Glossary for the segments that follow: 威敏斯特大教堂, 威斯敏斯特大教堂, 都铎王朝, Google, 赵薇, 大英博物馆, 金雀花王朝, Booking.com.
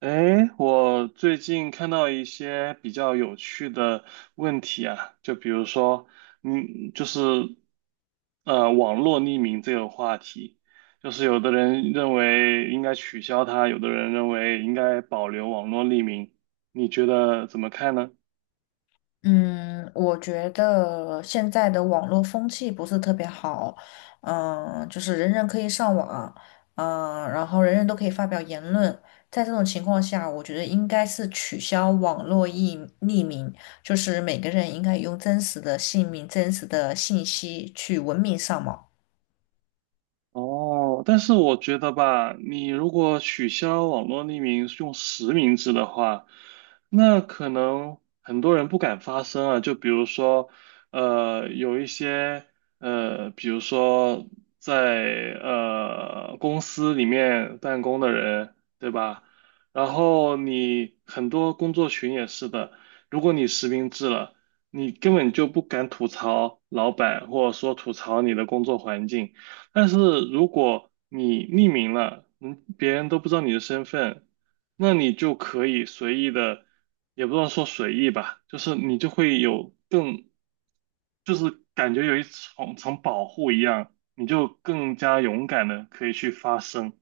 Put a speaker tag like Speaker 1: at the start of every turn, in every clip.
Speaker 1: 哎，我最近看到一些比较有趣的问题啊，就比如说，嗯，就是网络匿名这个话题，就是有的人认为应该取消它，有的人认为应该保留网络匿名，你觉得怎么看呢？
Speaker 2: 嗯，我觉得现在的网络风气不是特别好，就是人人可以上网，然后人人都可以发表言论，在这种情况下，我觉得应该是取消网络匿名，就是每个人应该用真实的姓名、真实的信息去文明上网。
Speaker 1: 哦，但是我觉得吧，你如果取消网络匿名用实名制的话，那可能很多人不敢发声啊。就比如说，有一些比如说在公司里面办公的人，对吧？然后你很多工作群也是的，如果你实名制了，你根本就不敢吐槽老板，或者说吐槽你的工作环境。但是如果你匿名了，嗯，别人都不知道你的身份，那你就可以随意的，也不知道说随意吧，就是你就会有更，就是感觉有一层层保护一样，你就更加勇敢的可以去发声，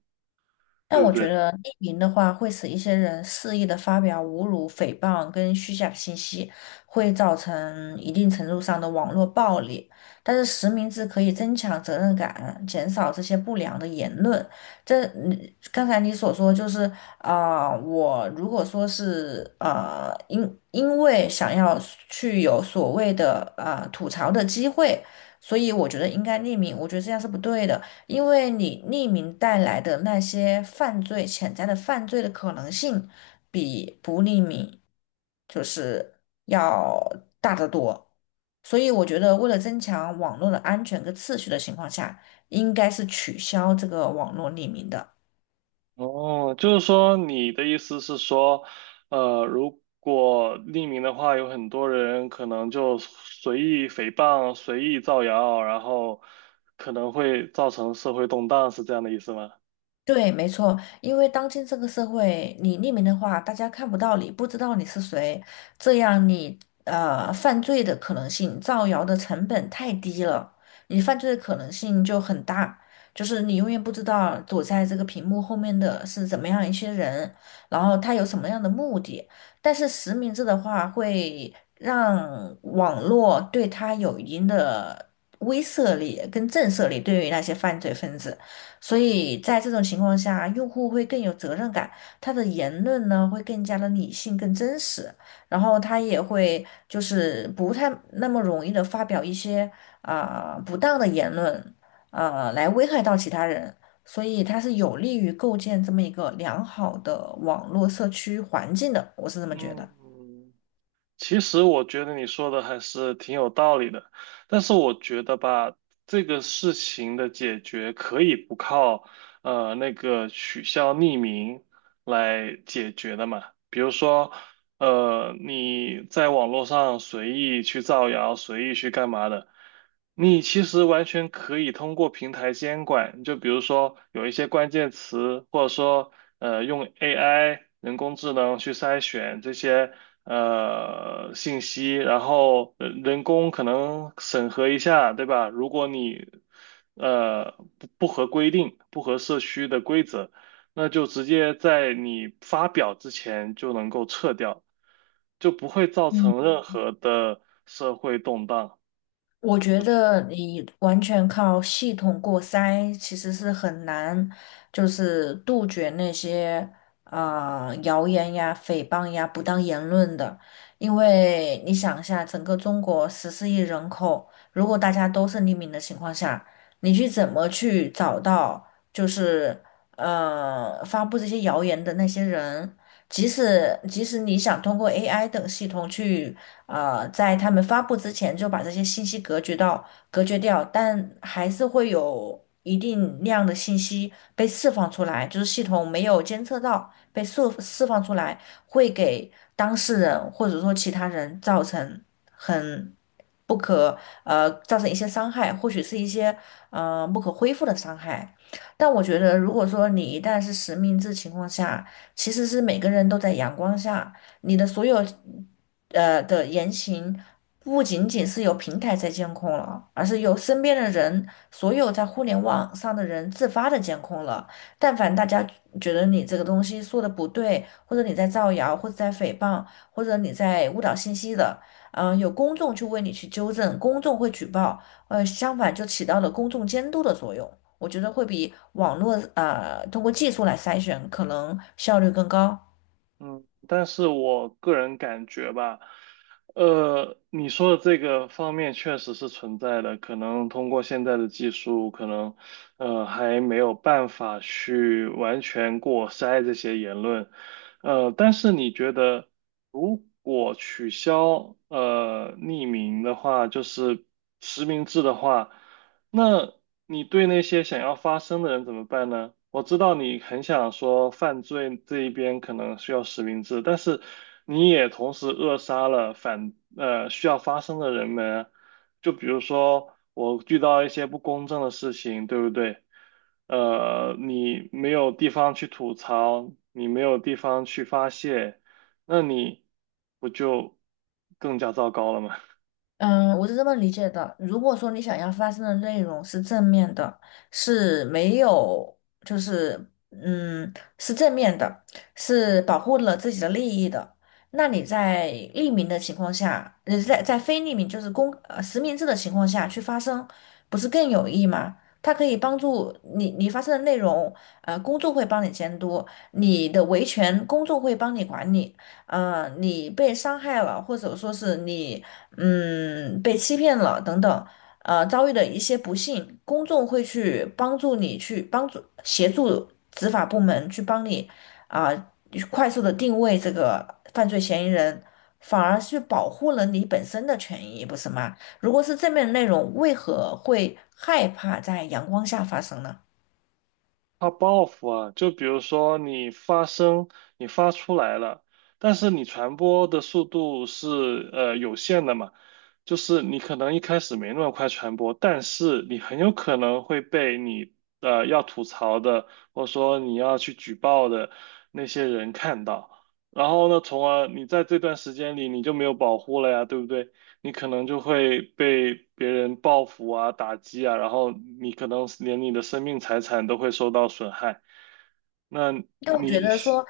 Speaker 1: 对
Speaker 2: 但
Speaker 1: 不
Speaker 2: 我觉
Speaker 1: 对？
Speaker 2: 得匿名的话，会使一些人肆意的发表侮辱、诽谤跟虚假信息，会造成一定程度上的网络暴力。但是实名制可以增强责任感，减少这些不良的言论。这嗯刚才你所说就是，我如果说是因为想要去有所谓的吐槽的机会，所以我觉得应该匿名，我觉得这样是不对的。因为你匿名带来的那些犯罪潜在的犯罪的可能性，比不匿名就是要大得多。所以我觉得，为了增强网络的安全跟次序的情况下，应该是取消这个网络匿名的。
Speaker 1: 哦，就是说你的意思是说，如果匿名的话，有很多人可能就随意诽谤、随意造谣，然后可能会造成社会动荡，是这样的意思吗？
Speaker 2: 对，没错，因为当今这个社会，你匿名的话，大家看不到你，不知道你是谁，这样你犯罪的可能性、造谣的成本太低了，你犯罪的可能性就很大。就是你永远不知道躲在这个屏幕后面的是怎么样一些人，然后他有什么样的目的。但是实名制的话，会让网络对他有一定的威慑力跟震慑力，对于那些犯罪分子。所以在这种情况下，用户会更有责任感，他的言论呢会更加的理性、更真实，然后他也会就是不太那么容易的发表一些不当的言论，来危害到其他人，所以它是有利于构建这么一个良好的网络社区环境的，我是这么觉得。
Speaker 1: 嗯，其实我觉得你说的还是挺有道理的，但是我觉得吧，这个事情的解决可以不靠那个取消匿名来解决的嘛。比如说，你在网络上随意去造谣，随意去干嘛的，你其实完全可以通过平台监管，就比如说有一些关键词，或者说用 AI 人工智能去筛选这些信息，然后人工可能审核一下，对吧？如果你呃不合规定、不合社区的规则，那就直接在你发表之前就能够撤掉，就不会造
Speaker 2: 嗯，
Speaker 1: 成任何的社会动荡。
Speaker 2: 我觉得你完全靠系统过筛，其实是很难，就是杜绝那些谣言呀、诽谤呀、不当言论的。因为你想一下，整个中国14亿人口，如果大家都是匿名的情况下，你去怎么去找到就是发布这些谣言的那些人？即使你想通过 AI 等系统去。在他们发布之前就把这些信息隔绝掉，但还是会有一定量的信息被释放出来，就是系统没有监测到被释放出来，会给当事人或者说其他人造成很不可呃造成一些伤害，或许是一些不可恢复的伤害。但我觉得，如果说你一旦是实名制情况下，其实是每个人都在阳光下。你的所有的言行，不仅仅是由平台在监控了，而是由身边的人，所有在互联网上的人自发的监控了。但凡大家觉得你这个东西说的不对，或者你在造谣，或者在诽谤，或者你在误导信息的，有公众去为你去纠正，公众会举报，相反就起到了公众监督的作用。我觉得会比网络通过技术来筛选可能效率更高。
Speaker 1: 嗯，但是我个人感觉吧，你说的这个方面确实是存在的，可能通过现在的技术，可能还没有办法去完全过筛这些言论，但是你觉得如果取消匿名的话，就是实名制的话？那你对那些想要发声的人怎么办呢？我知道你很想说犯罪这一边可能需要实名制，但是你也同时扼杀了需要发声的人们啊就比如说我遇到一些不公正的事情，对不对？你没有地方去吐槽，你没有地方去发泄，那你不就更加糟糕了吗？
Speaker 2: 嗯，我是这么理解的。如果说你想要发生的内容是正面的，是没有，就是嗯，是正面的，是保护了自己的利益的，那你在匿名的情况下，在非匿名就是实名制的情况下去发声，不是更有益吗？它可以帮助你，你发生的内容，公众会帮你监督，你的维权公众会帮你管理。你被伤害了，或者说是你。被欺骗了等等，遭遇的一些不幸，公众会去帮助你，去帮助协助执法部门去帮你啊，去快速的定位这个犯罪嫌疑人，反而是保护了你本身的权益，不是吗？如果是正面的内容，为何会害怕在阳光下发生呢？
Speaker 1: 它报复啊，就比如说你发声，你发出来了，但是你传播的速度是有限的嘛，就是你可能一开始没那么快传播，但是你很有可能会被你要吐槽的，或者说你要去举报的那些人看到，然后呢，从而你在这段时间里你就没有保护了呀，对不对？你可能就会被别人报复啊、打击啊，然后你可能连你的生命财产都会受到损害。那
Speaker 2: 但我觉
Speaker 1: 你
Speaker 2: 得说，
Speaker 1: 是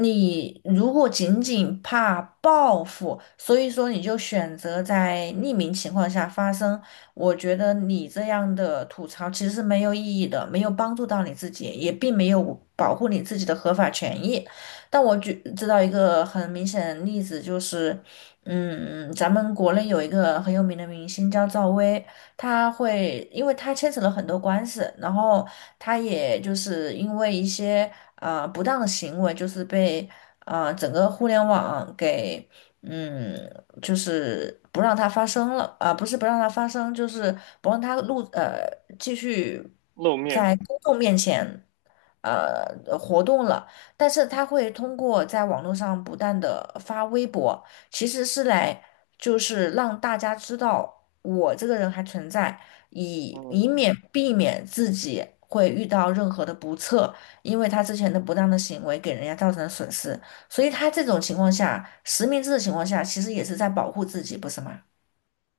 Speaker 2: 你如果仅仅怕报复，所以说你就选择在匿名情况下发声，我觉得你这样的吐槽其实是没有意义的，没有帮助到你自己，也并没有保护你自己的合法权益。但我举知道一个很明显的例子，就是，咱们国内有一个很有名的明星叫赵薇。因为他牵扯了很多官司，然后他也就是因为一些不当的行为，就是被整个互联网给嗯，就是不让它发生了啊，不是不让它发生，就是不让它继续
Speaker 1: 露面，
Speaker 2: 在公众面前活动了。但是他会通过在网络上不断的发微博，其实是来就是让大家知道我这个人还存在，以以
Speaker 1: 嗯，
Speaker 2: 免避免自己会遇到任何的不测。因为他之前的不当的行为给人家造成了损失，所以他这种情况下，实名制的情况下，其实也是在保护自己，不是吗？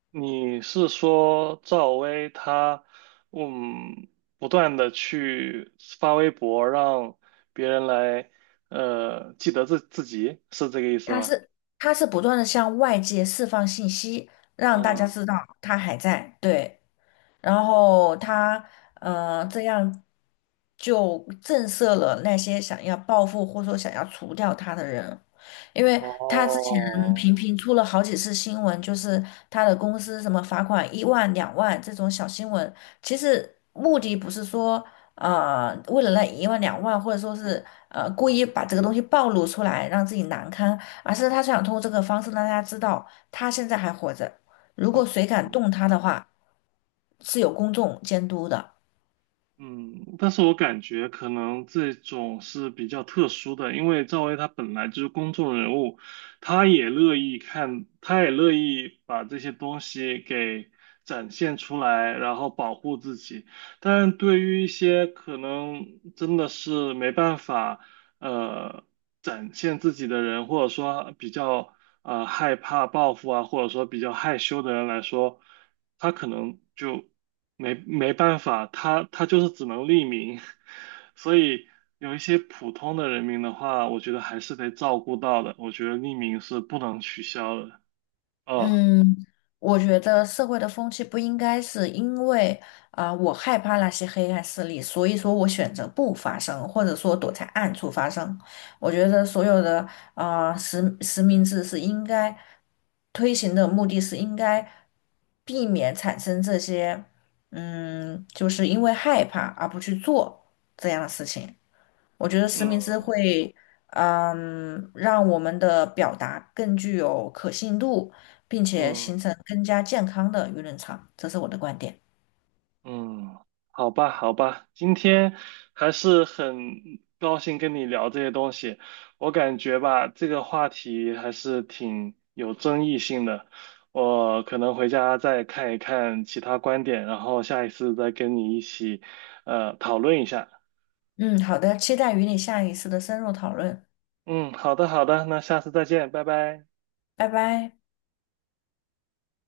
Speaker 1: 你是说赵薇她，嗯，不断的去发微博让别人来，记得自己，是这个意思
Speaker 2: 他
Speaker 1: 吗？
Speaker 2: 是他是不断的向外界释放信息，让大家
Speaker 1: 嗯，
Speaker 2: 知道他还在，对，然后他这样就震慑了那些想要报复或者说想要除掉他的人。因为他之前
Speaker 1: 哦，
Speaker 2: 频频出了好几次新闻，就是他的公司什么罚款一万、两万这种小新闻，其实目的不是说为了那一万两万，或者说是故意把这个东西暴露出来让自己难堪，而是他想通过这个方式让大家知道他现在还活着，如
Speaker 1: 嗯。
Speaker 2: 果谁敢动他的话，是有公众监督的。
Speaker 1: 嗯，但是我感觉可能这种是比较特殊的，因为赵薇她本来就是公众人物，她也乐意看，她也乐意把这些东西给展现出来，然后保护自己。但对于一些可能真的是没办法，呃，展现自己的人，或者说比较害怕报复啊，或者说比较害羞的人来说，他可能就。没办法，他就是只能匿名，所以有一些普通的人民的话，我觉得还是得照顾到的。我觉得匿名是不能取消的。哦，
Speaker 2: 嗯，我觉得社会的风气不应该是因为我害怕那些黑暗势力，所以说我选择不发声，或者说躲在暗处发声。我觉得所有的实名制是应该推行的目的是应该避免产生这些，就是因为害怕而不去做这样的事情。我觉得实名制
Speaker 1: 嗯
Speaker 2: 会，让我们的表达更具有可信度，并且形
Speaker 1: 嗯。
Speaker 2: 成更加健康的舆论场，这是我的观点。
Speaker 1: 嗯，好吧，好吧，今天还是很高兴跟你聊这些东西。我感觉吧，这个话题还是挺有争议性的。我可能回家再看一看其他观点，然后下一次再跟你一起讨论一下。
Speaker 2: 嗯，好的，期待与你下一次的深入讨论，
Speaker 1: 嗯，好的，好的，那下次再见，拜拜。
Speaker 2: 拜拜。